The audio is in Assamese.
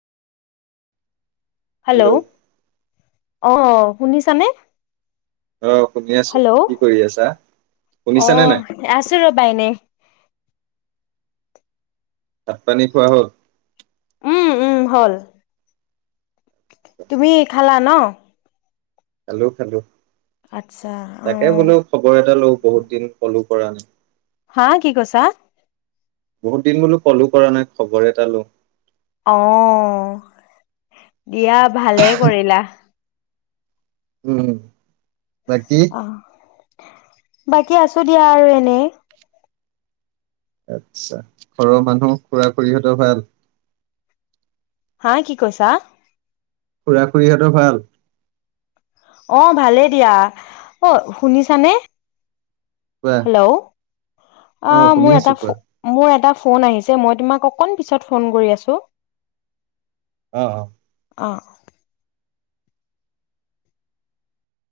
হেল্ল' অ', শুনিছানে? অ শুনি আছো হেল্ল' কি কৰি আছা শুনিছানে অহ নাই আছোঁ ৰবা এনে। ভাত পানী খোৱা হ'ল? উম, উম, হ'ল তুমি খালা ন'? খালোঁ খালোঁ। আচ্ছা অ তাকে বোলো খবৰ এটা লওঁ। দিন ফলো কৰা। হা কি কৈছা? বহুত দিন বোলো ক'লো কৰা নাই খবৰ এটা লো অ', দিয়া। ভালে কৰিলা। উম। বাইতি। অ বাকী আছো দিয়া আৰু এনেই। আতছা ঘৰৰ মানুহ খুৰা খুৰীহঁতৰ ভাল? হা কি কৈছা? খুৰা খুৰীহঁতৰ ভাল? অ', ভালেই দিয়া অ', শুনিছানে? কোৱা হেল্ল' অ আ শুনি মোৰ আছো এটা কোৱা ফ, মোৰ এটা ফোন আহিছে। যে মই তোমাক অকণ পিছত ফোন কৰি আছোঁ। অহ, অহ। অ'।